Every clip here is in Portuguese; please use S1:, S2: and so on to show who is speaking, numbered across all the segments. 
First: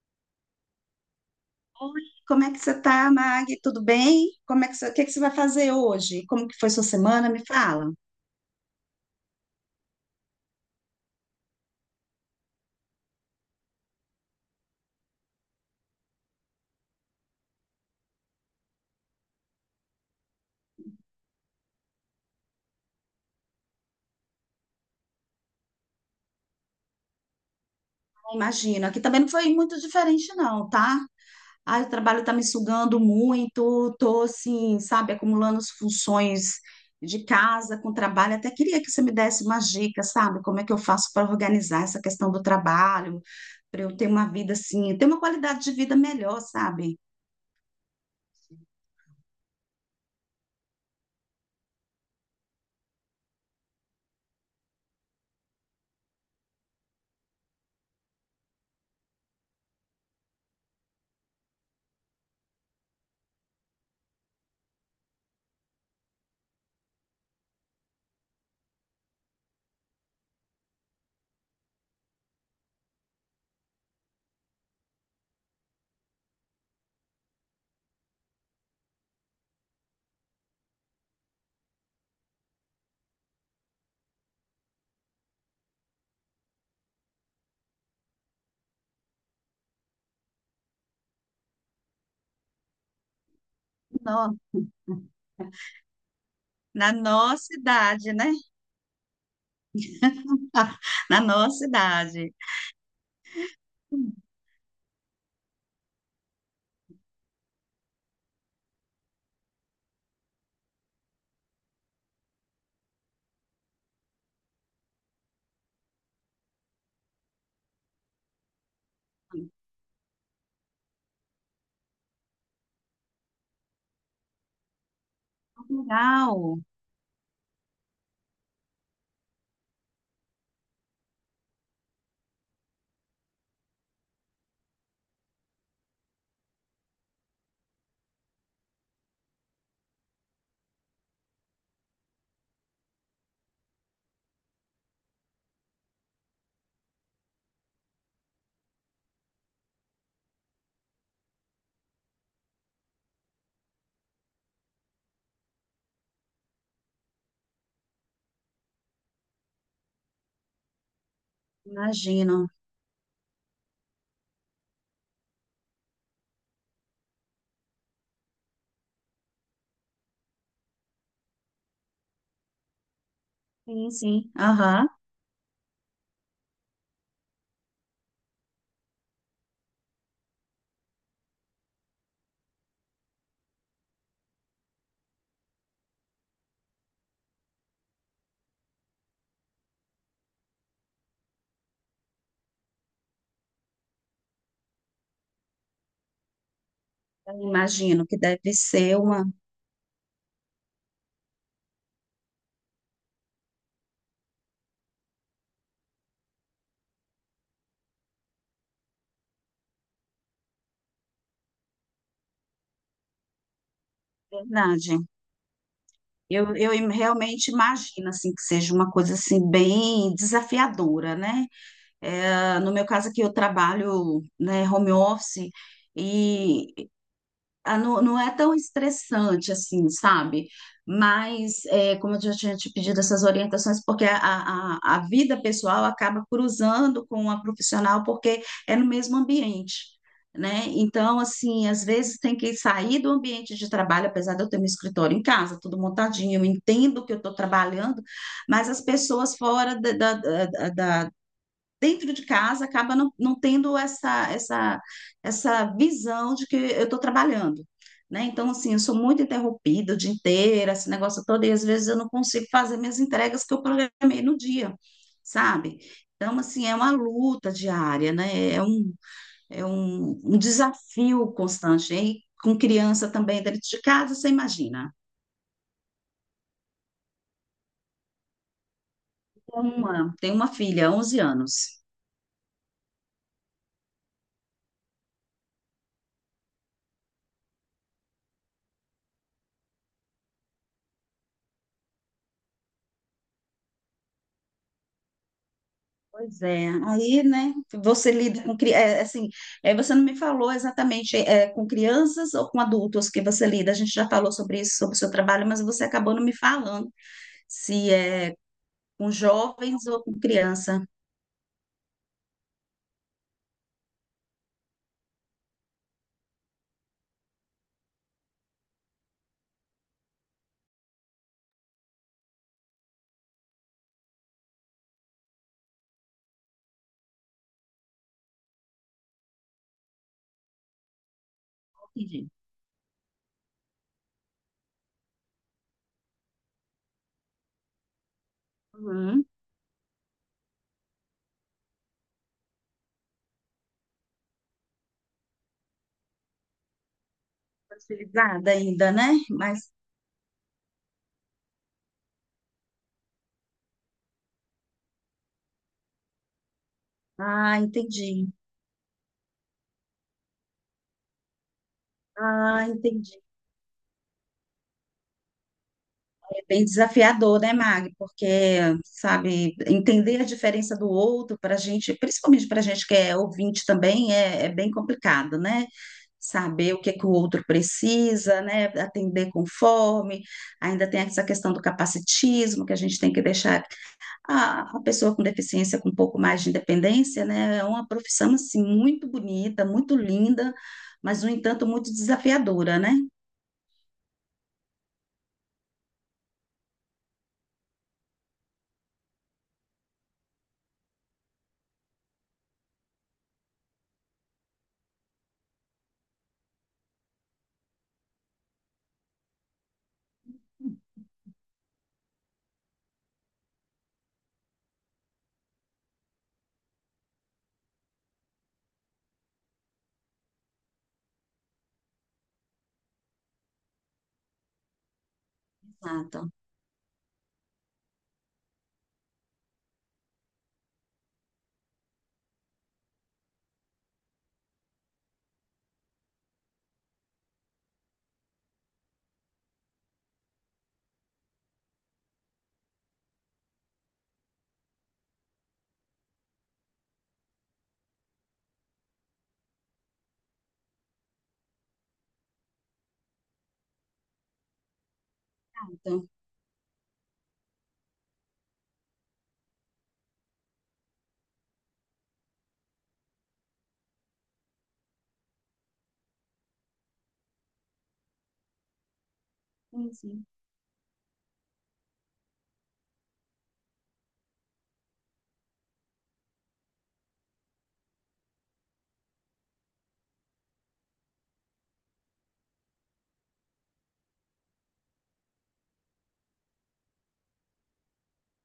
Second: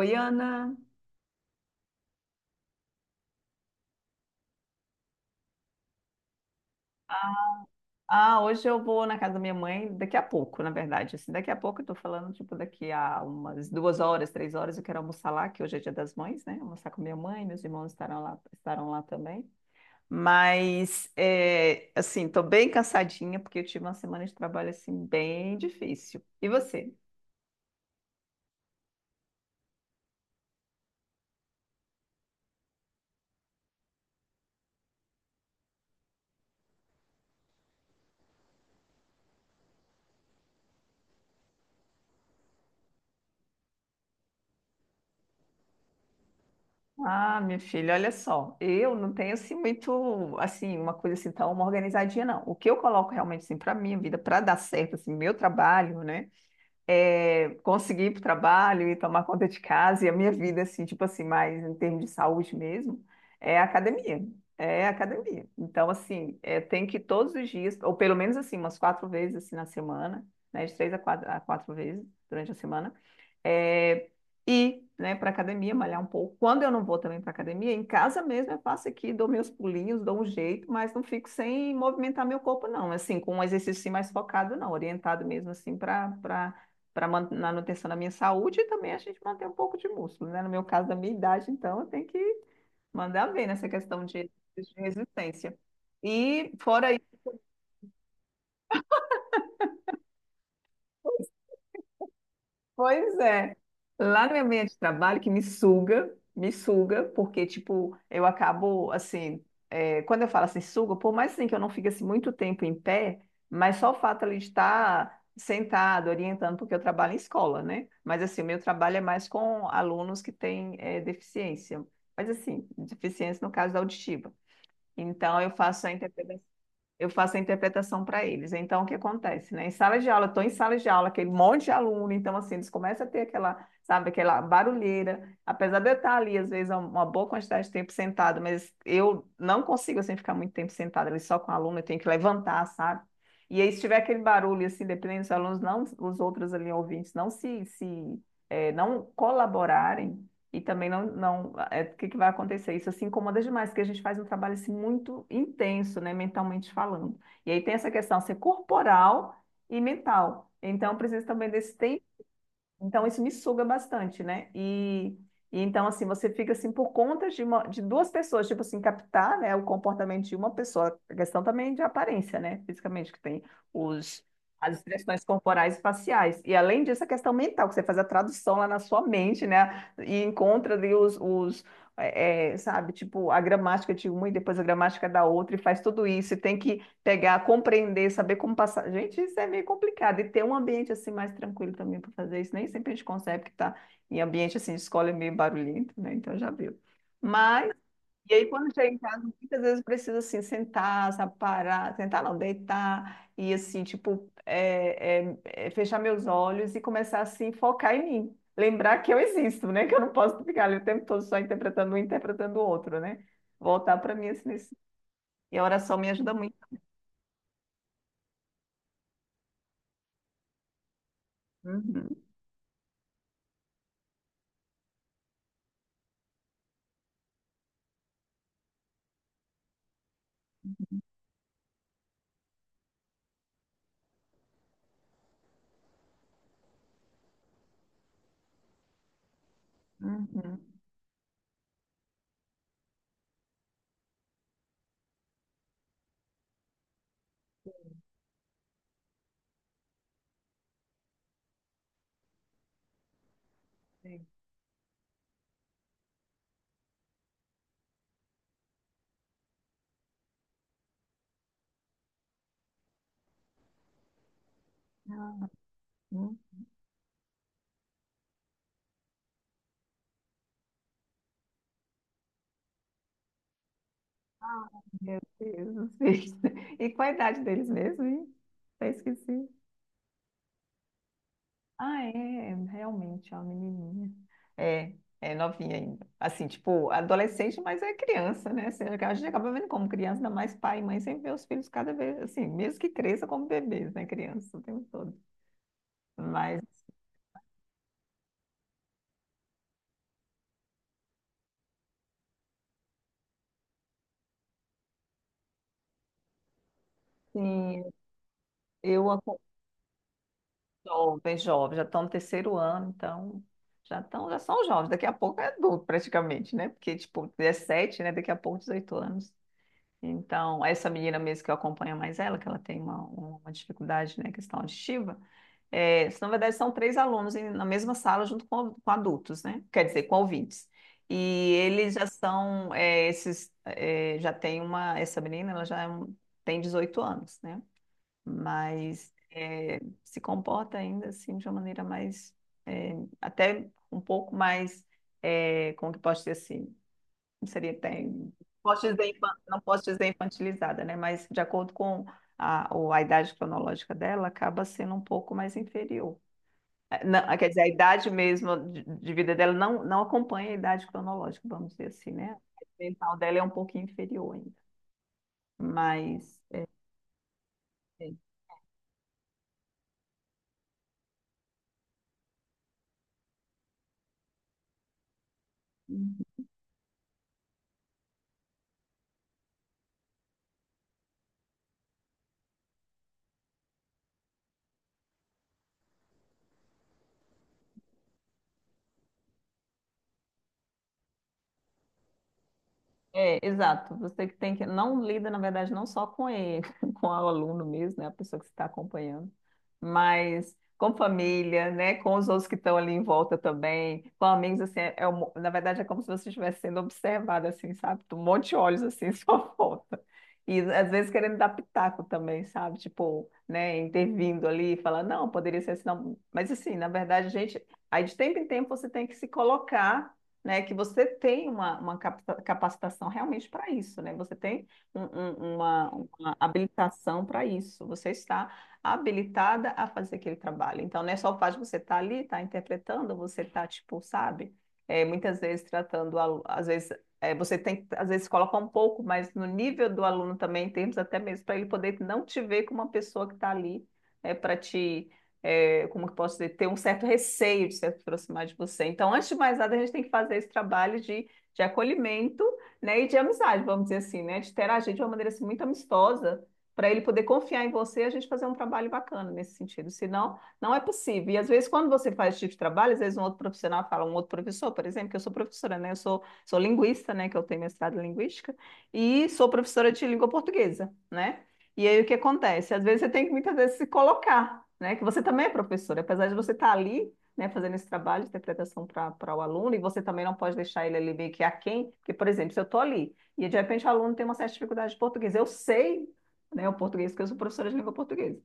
S1: Oi, Ana.
S2: Oi, como é que você tá, Mag? Tudo bem? Como é que você, o que é que você vai fazer hoje? Como que foi sua semana? Me fala.
S1: Ah, hoje eu vou na casa da minha mãe daqui a pouco, na verdade. Assim, daqui a pouco eu tô falando, tipo, daqui a umas duas horas, três horas, eu quero almoçar lá, que hoje é Dia das Mães, né? Almoçar com minha mãe, meus irmãos estarão lá também. Mas, assim, tô bem cansadinha, porque eu tive uma semana de trabalho, assim, bem difícil. E você?
S2: Imagino, aqui também não foi muito diferente não, tá? Ah, o trabalho tá me sugando muito, tô assim, sabe, acumulando as funções de casa com trabalho. Até queria que você me desse uma dicas, sabe? Como é que eu faço para organizar essa questão do trabalho, para eu ter uma vida assim, ter uma qualidade de vida melhor, sabe?
S1: Ah, minha filha, olha só, eu não tenho assim muito, assim, uma coisa assim tão uma organizadinha não. O que eu coloco realmente assim para minha vida, para dar certo assim, meu trabalho, né? Conseguir ir para o trabalho e tomar conta de casa e a minha vida, assim, tipo assim, mais em termos de saúde mesmo, é a academia. É a academia. Então, assim, tem que ir todos os dias, ou pelo menos assim, umas quatro vezes assim, na semana, né? De três a quatro vezes durante a semana é, ir, né, para academia, malhar um pouco. Quando eu não vou também para academia, em casa mesmo eu faço aqui, dou meus pulinhos, dou um jeito, mas não fico sem movimentar meu corpo, não. Assim, com um exercício assim, mais focado, não, orientado mesmo assim para manutenção da minha saúde e também a gente manter um pouco de músculo, né? No meu caso, da minha idade, então, eu tenho que mandar bem nessa questão de
S2: Não,
S1: de resistência. E fora
S2: na nossa idade, né? Na nossa idade.
S1: pois é. Lá no meu ambiente de trabalho, que me suga, porque, tipo, eu acabo, assim, quando eu falo assim, suga, por mais assim que eu não fique assim, muito tempo em pé, mas só o fato ali de estar sentado, orientando, porque eu trabalho em escola, né? Mas, assim, o meu trabalho é mais com alunos que têm deficiência, mas, assim, deficiência no caso auditiva. Então,
S2: Legal,
S1: eu faço a interpretação para eles. Então, o que acontece, né? Em sala de aula, estou em sala de aula, aquele monte de aluno, então, assim, eles começam a ter aquela, sabe, aquela barulheira. Apesar de eu estar ali, às vezes, uma boa quantidade de tempo sentado, mas eu não consigo, assim, ficar muito tempo sentado ali só com o aluno, eu tenho que levantar, sabe? E aí, se tiver aquele barulho, assim, dependendo dos alunos, não, os outros ali, ouvintes, se não colaborarem, e também não, não, é, o que que vai acontecer? Isso assim incomoda demais, porque a gente faz um trabalho assim, muito intenso, né, mentalmente falando. E aí tem essa questão ser corporal e mental. Então, precisa também desse tempo
S2: imagino.
S1: então, isso me suga bastante, né? E então, assim, você fica assim por conta de, de duas pessoas, tipo assim, captar, né, o comportamento de uma pessoa. A questão também de aparência, né? Fisicamente, que tem
S2: Sim,
S1: os,
S2: sim.
S1: as
S2: Aham.
S1: expressões corporais e faciais. E além disso, a questão mental, que você faz a tradução lá na sua mente, né? E encontra ali os sabe, tipo, a gramática de uma e depois a gramática da outra, e faz tudo isso. E tem que pegar, compreender, saber como passar. Gente, isso é meio complicado. E ter um ambiente assim mais tranquilo também para fazer isso. Nem sempre a gente consegue, porque tá em ambiente assim, de escola é meio barulhento, né? Então já viu.
S2: Eu
S1: Mas,
S2: imagino que
S1: e aí
S2: deve
S1: quando chega
S2: ser
S1: em casa,
S2: uma
S1: muitas vezes precisa assim sentar, sabe, parar, sentar não, deitar e assim, tipo, fechar meus olhos e começar assim, focar em mim. Lembrar que eu existo, né? Que eu não posso ficar ali o tempo todo só interpretando um, interpretando o outro, né? Voltar para mim assim,
S2: verdade.
S1: e a oração me ajuda muito.
S2: Realmente imagino assim que seja uma coisa assim bem desafiadora, né?
S1: Uhum.
S2: É, no meu caso aqui eu trabalho, né, home office e ah, não, não é tão estressante assim, sabe? Mas, é, como eu já tinha te pedido essas orientações, porque a vida pessoal acaba cruzando com a profissional, porque é no mesmo ambiente,
S1: Uhum.
S2: né? Então, assim, às vezes tem que sair do ambiente de trabalho, apesar de eu ter meu escritório em casa, tudo montadinho, eu entendo que eu estou trabalhando, mas as pessoas da, dentro de casa acaba não, não tendo
S1: Sim.
S2: essa visão de que eu estou trabalhando. Né? Então, assim, eu sou muito interrompida o dia inteiro, esse negócio todo, e às vezes eu não consigo fazer minhas entregas que eu programei no dia,
S1: Ah,
S2: sabe?
S1: hum,
S2: Então, assim, é uma luta diária, né? Um desafio constante. E com criança também dentro de casa, você imagina.
S1: meu Deus do céu. E qual a idade deles mesmo, hein? Até esqueci.
S2: Uma, tem uma filha, 11 anos.
S1: Ah, é, realmente, é uma menininha. É, é novinha ainda. Assim, tipo, adolescente, mas é criança, né? Assim, a gente acaba vendo como criança, ainda mais pai e mãe, sempre vê os filhos cada vez, assim, mesmo que cresça como bebês, né? Criança o tempo todo.
S2: Pois
S1: Mas,
S2: é, aí, né, você lida com, cri- é, assim, é, você não me falou exatamente é, com crianças ou com adultos que você lida, a gente já falou sobre isso, sobre o seu trabalho, mas você acabou não me falando
S1: assim,
S2: se é
S1: eu
S2: com jovens ou com criança.
S1: jovens, jovens, já estão no terceiro ano, então já estão, já são jovens. Daqui a pouco é adulto, praticamente, né? Porque, tipo, 17, né? Daqui a pouco 18 anos. Então, essa menina mesmo que eu acompanho mais ela, que ela tem uma dificuldade, né? Questão auditiva, na verdade são três alunos na mesma sala junto com adultos, né? Quer dizer, com ouvintes. E eles já
S2: Entendi.
S1: são, já tem uma, essa menina, ela já é um- tem 18 anos, né? Mas
S2: Uhum.
S1: se comporta ainda assim de uma maneira mais, eh, até um pouco mais, como que posso dizer assim, não seria até, não
S2: Facilitada
S1: posso
S2: ainda, né?
S1: dizer, não
S2: Mas,
S1: posso dizer infantilizada, né? Mas de acordo com a idade cronológica dela, acaba sendo um pouco mais inferior. Não, ah, quer
S2: ah,
S1: dizer, a idade
S2: entendi.
S1: mesmo de vida dela não, não acompanha a idade cronológica, vamos dizer assim, né? A
S2: Ah,
S1: idade
S2: entendi.
S1: mental dela é um pouquinho inferior ainda, mas...
S2: Bem desafiador, né, Mag?
S1: é.
S2: Porque, sabe, entender a diferença do outro para a gente, principalmente para a gente que é ouvinte também, é, é bem complicado, né? Saber o que que o outro precisa, né? Atender conforme. Ainda tem essa questão do capacitismo, que a gente tem que deixar a pessoa com deficiência com um pouco mais de independência, né? É uma profissão, assim, muito bonita, muito linda, mas, no entanto, muito desafiadora, né?
S1: É, exato. Você que tem que não lida, na verdade, não só com ele, com o aluno mesmo, né, a pessoa que você está acompanhando, mas com família, né, com os outros que estão ali em volta também, com amigos assim, na verdade é como se você estivesse sendo observado assim, sabe? Um monte de olhos assim em sua volta. E às vezes querendo dar pitaco também, sabe? Tipo, né, intervindo ali, falando, não, poderia ser assim, não. Mas assim, na verdade, gente, aí de tempo em tempo você tem que se colocar né, que você tem uma capacitação realmente para isso, né? Você tem um- um- uma,
S2: Exato.
S1: uma habilitação para isso. Você está habilitada a fazer aquele trabalho. Então, não é só o fato de você estar ali, estar interpretando, você está, tipo, sabe? É, muitas vezes tratando, às vezes, você tem que, às vezes, colocar um pouco mas no nível do aluno também, em termos até mesmo para ele poder não te ver como uma pessoa que está ali, é, para te como que posso dizer, ter um certo receio de se aproximar de você. Então, antes de mais nada, a gente tem que fazer esse trabalho de acolhimento, né, e de amizade, vamos dizer assim, né, de interagir de uma maneira assim, muito
S2: Exato.
S1: amistosa, para ele poder confiar em você e a gente fazer um trabalho bacana nesse sentido. Senão, não é possível. E às vezes, quando você faz esse tipo de trabalho, às vezes um outro profissional fala, um outro professor, por exemplo, que eu sou professora, né, sou linguista, né, que eu tenho mestrado em linguística, e sou professora
S2: Sim,
S1: de
S2: sim.
S1: língua portuguesa, né? E aí o que acontece? Às vezes você tem que muitas vezes se colocar, né? Que você também é professor, apesar de você estar ali, né, fazendo esse trabalho de interpretação para o aluno, e você também não pode deixar ele ali meio que aquém, porque, por exemplo, se eu estou ali e de repente o aluno tem uma certa dificuldade de português, eu sei, né, o português, porque eu sou professora de língua portuguesa.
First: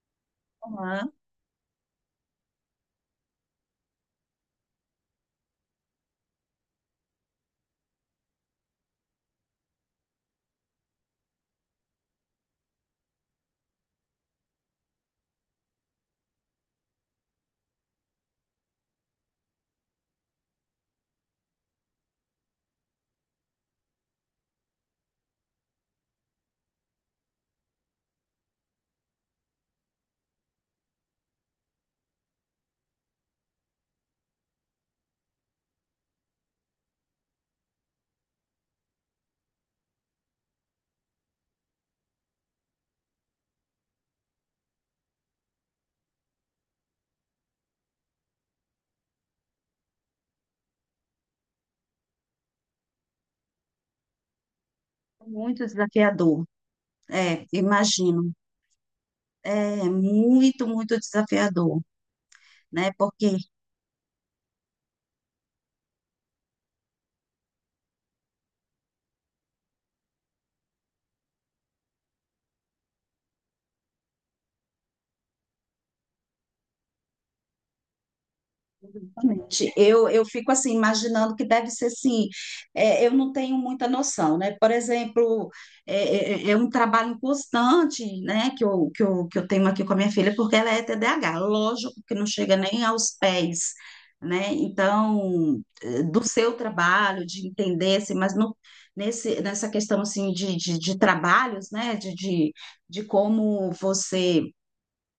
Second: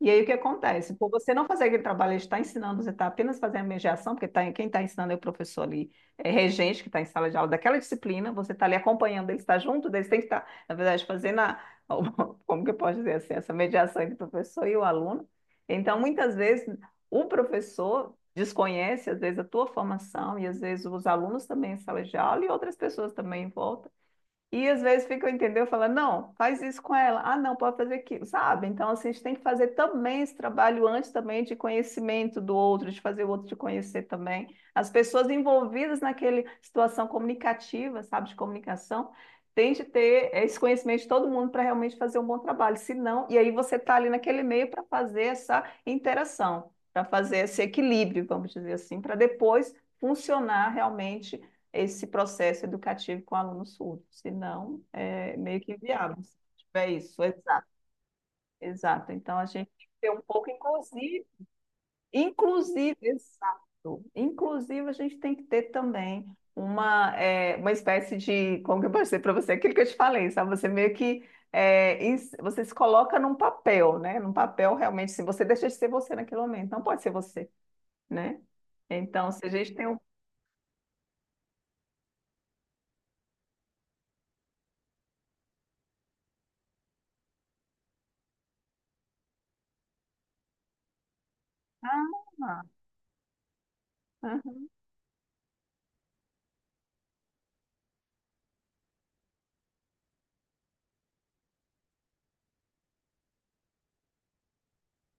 S1: E aí o que acontece? Por
S2: Olá.
S1: você não fazer aquele trabalho, ele está ensinando, você está apenas fazendo mediação, porque tá, quem está ensinando é o professor ali, é regente, que está em sala de aula daquela disciplina, você está ali acompanhando, ele está junto, eles têm que estar, na verdade, fazendo a, como que eu posso dizer assim, essa mediação entre o professor e o aluno. Então, muitas vezes, o professor desconhece, às vezes, a tua formação, e às vezes os alunos também em sala de aula, e outras pessoas também em volta. E às vezes fica, entendeu? Fala, não, faz isso com ela. Ah, não, pode fazer aquilo, sabe? Então, assim, a gente tem que fazer também esse trabalho antes também de conhecimento do outro, de fazer o outro te conhecer também. As pessoas envolvidas naquela situação comunicativa, sabe, de comunicação, tem de ter esse conhecimento de todo mundo para realmente fazer um bom trabalho. Se não, e aí você está ali naquele meio para fazer essa interação, para fazer esse equilíbrio, vamos dizer assim, para depois funcionar realmente esse processo educativo com aluno surdo, senão é meio
S2: Muito
S1: que inviável. Se
S2: desafiador,
S1: tiver isso,
S2: é,
S1: exato,
S2: imagino.
S1: exato. Então a gente
S2: É
S1: tem que ter um pouco
S2: muito, muito
S1: inclusive,
S2: desafiador, né?
S1: inclusive,
S2: Porque
S1: exato. Inclusive a gente tem que ter também uma espécie de, como que eu posso dizer para você, aquilo que eu te falei, sabe? Você meio que você se coloca num papel, né? Num papel realmente, se você deixa de ser você naquele momento, não pode ser você, né? Então, se a
S2: exatamente.
S1: gente tem um.
S2: Eu fico assim, imaginando que deve ser assim. É, eu não tenho muita noção, né? Por exemplo, é, é um trabalho constante, né? Que eu tenho aqui com a minha filha, porque ela é TDAH, lógico
S1: Ah,
S2: que não chega
S1: ah,
S2: nem aos pés, né?
S1: ah.
S2: Então, eh, do seu trabalho, de entender, assim, mas no, nesse, nessa questão assim de trabalhos, né? De como você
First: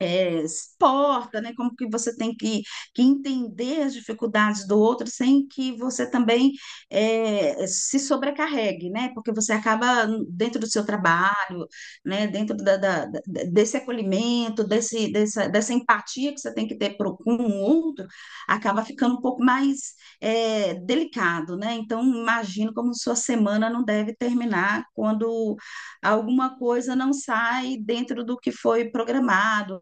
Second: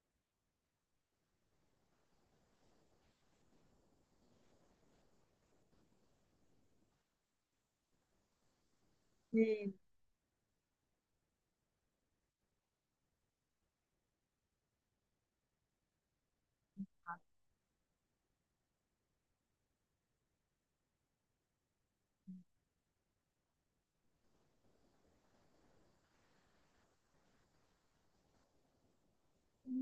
S2: é, se porta, né? Como que você tem que entender as dificuldades do outro sem que você também é, se sobrecarregue, né? Porque você
S1: Isso,
S2: acaba dentro do seu trabalho, né? Dentro da, da- da- desse acolhimento, dessa empatia que você tem que ter pro, com o outro, acaba ficando um pouco mais é, delicado, né? Então, imagino como sua semana não deve terminar quando alguma coisa não sai dentro do que foi programado,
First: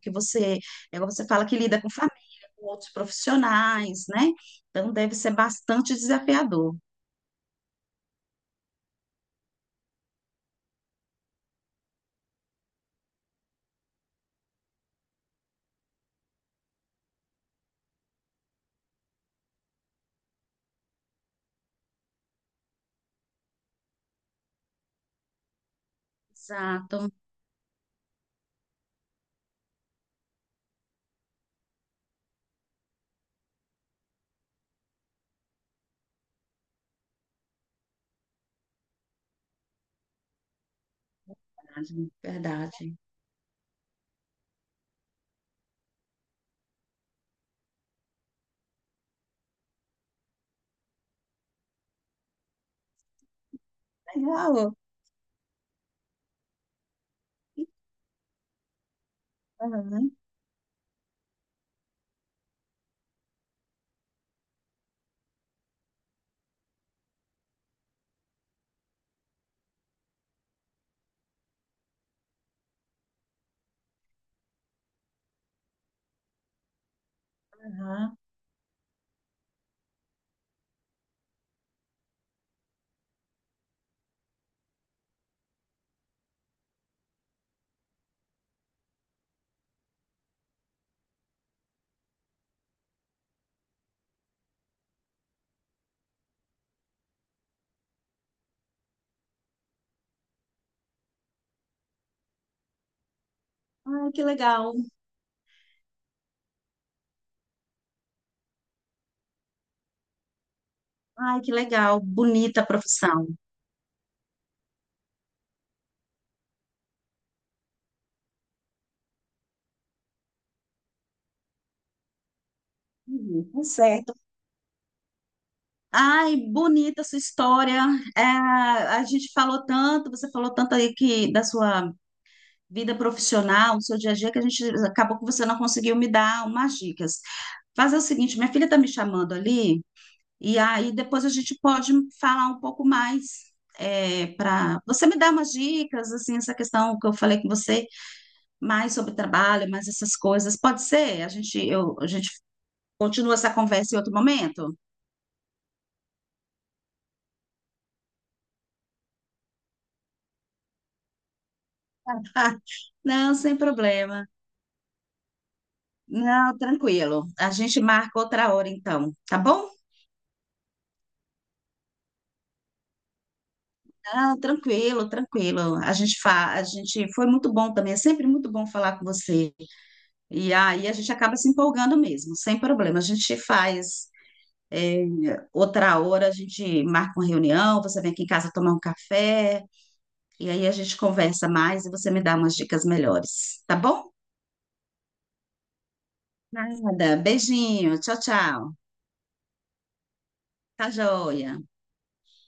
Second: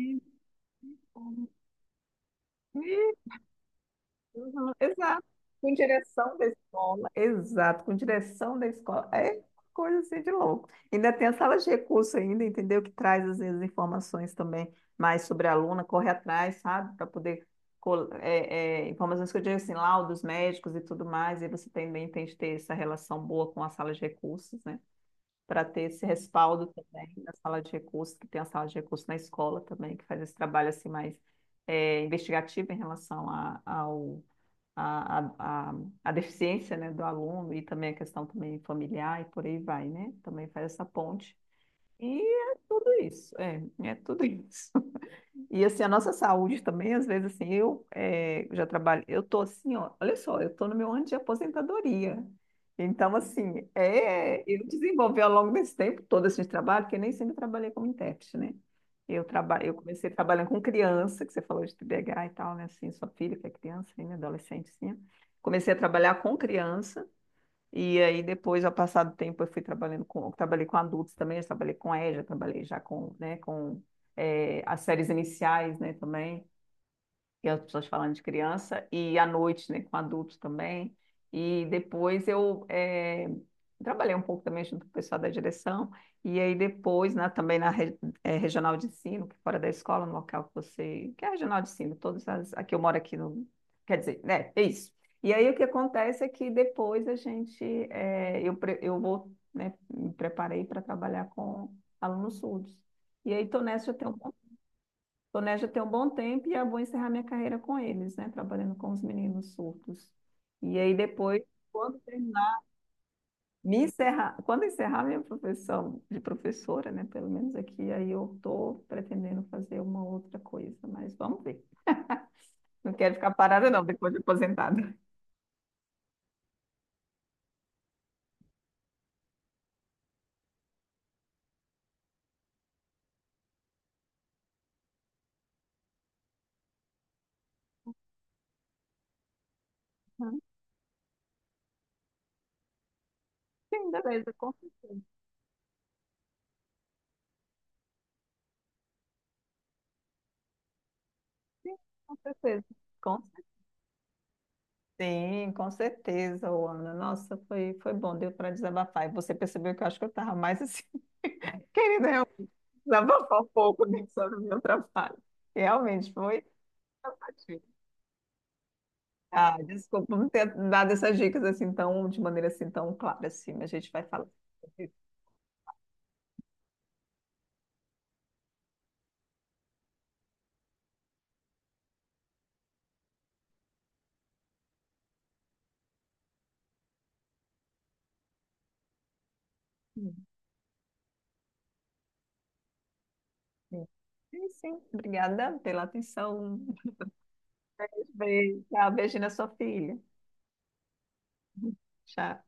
S2: que você, é, você fala que lida com família, com outros profissionais, né?
S1: uhum,
S2: Então deve
S1: exato.
S2: ser
S1: Com
S2: bastante
S1: direção da
S2: desafiador.
S1: escola. Exato, com direção da escola. É coisa assim de louco. Ainda tem a sala de recurso ainda, entendeu? Que traz às vezes informações também mais sobre a aluna, corre atrás, sabe? Para poder. Informações que eu digo assim, laudos médicos e tudo mais, e você também tem que ter essa relação boa com a sala de recursos, né? Para ter esse respaldo
S2: Exato,
S1: também na sala de recursos, que tem a sala de recursos na escola também, que faz esse trabalho assim mais investigativo em relação à a, ao, a, a, a, a deficiência, né, do aluno e também a questão também familiar e por aí vai, né? Também faz essa ponte.
S2: verdade.
S1: E é tudo
S2: Verdade.
S1: isso, é tudo isso. E assim, a nossa saúde também, às vezes assim, já trabalho, eu tô assim, ó, olha só, eu tô no meu ano de aposentadoria. Então, assim, eu
S2: Legal.
S1: desenvolvi ao longo desse tempo todo esse trabalho, porque nem sempre trabalhei como intérprete, né? Eu comecei
S2: Aham,
S1: trabalhando com criança, que você falou de TDAH e tal, né? Assim, sua filha que é criança ainda, adolescentezinha. Comecei a trabalhar com criança, e aí depois, ao passar do tempo, eu fui trabalhando com, trabalhei com adultos também, eu trabalhei com EJA, trabalhei já com, né, com as séries iniciais, né, também e as pessoas falando
S2: aham.
S1: de criança, e à noite, né, com adultos também. E depois trabalhei um pouco também junto com o pessoal da direção, e aí depois, né, também na regional de ensino, que é fora da escola, no local que você. Que é a regional de ensino, todas as. Aqui eu moro aqui no. Quer dizer, né, é isso. E aí o que acontece é que depois a gente. Eu vou, né, me preparei para trabalhar com alunos surdos. E aí, estou nessa já tem
S2: Ai,
S1: um
S2: que legal.
S1: planejo ter um bom tempo e eu vou encerrar minha carreira com eles, né? Trabalhando com os meninos surdos. E aí
S2: Ai,
S1: depois,
S2: que
S1: quando
S2: legal. Bonita
S1: terminar,
S2: a profissão.
S1: me encerrar, quando encerrar minha profissão de professora, né? Pelo menos aqui, aí eu estou pretendendo fazer uma outra coisa, mas vamos ver. Não quero ficar
S2: Uhum, tá
S1: parada, não, depois
S2: certo.
S1: de aposentada.
S2: Ai, bonita a sua história. É, a gente falou tanto, você falou tanto aí que da sua vida profissional, o seu dia a dia, que a gente acabou que você não conseguiu me dar umas dicas. Fazer o seguinte, minha filha está me chamando ali, e aí depois a gente pode falar um pouco mais.
S1: Sim,
S2: É,
S1: beleza, com
S2: para
S1: certeza.
S2: você me dar umas dicas, assim, essa questão que eu falei com você, mais sobre trabalho, mais essas coisas, pode ser?
S1: Sim,
S2: A
S1: com
S2: gente
S1: certeza. Com
S2: continua essa conversa em outro momento?
S1: Sim, com certeza, ô, Ana. Nossa, foi bom, deu para desabafar. E você percebeu que eu acho que eu estava mais assim, querendo realmente
S2: Não,
S1: desabafar um
S2: sem
S1: pouco né,
S2: problema.
S1: sobre o meu trabalho. Realmente foi.
S2: Não, tranquilo. A
S1: Cansativo.
S2: gente marca outra hora então, tá
S1: Ah,
S2: bom?
S1: desculpa não ter dado essas dicas assim tão, de maneira assim tão clara assim, mas a gente vai falar.
S2: Ah, tranquilo, tranquilo. A gente foi muito bom também, é sempre muito bom falar com você. E aí a gente acaba se empolgando mesmo, sem problema. A gente faz é, outra hora, a gente marca uma reunião, você vem aqui em casa tomar um café,
S1: Sim,
S2: e aí a gente conversa mais e você me dá umas dicas melhores, tá
S1: sim.
S2: bom?
S1: Sim, sim. Obrigada pela atenção.
S2: Nada, beijinho, tchau,
S1: Beijo.
S2: tchau.
S1: Tchau, beijo na sua filha.
S2: Tá joia.
S1: Tchau.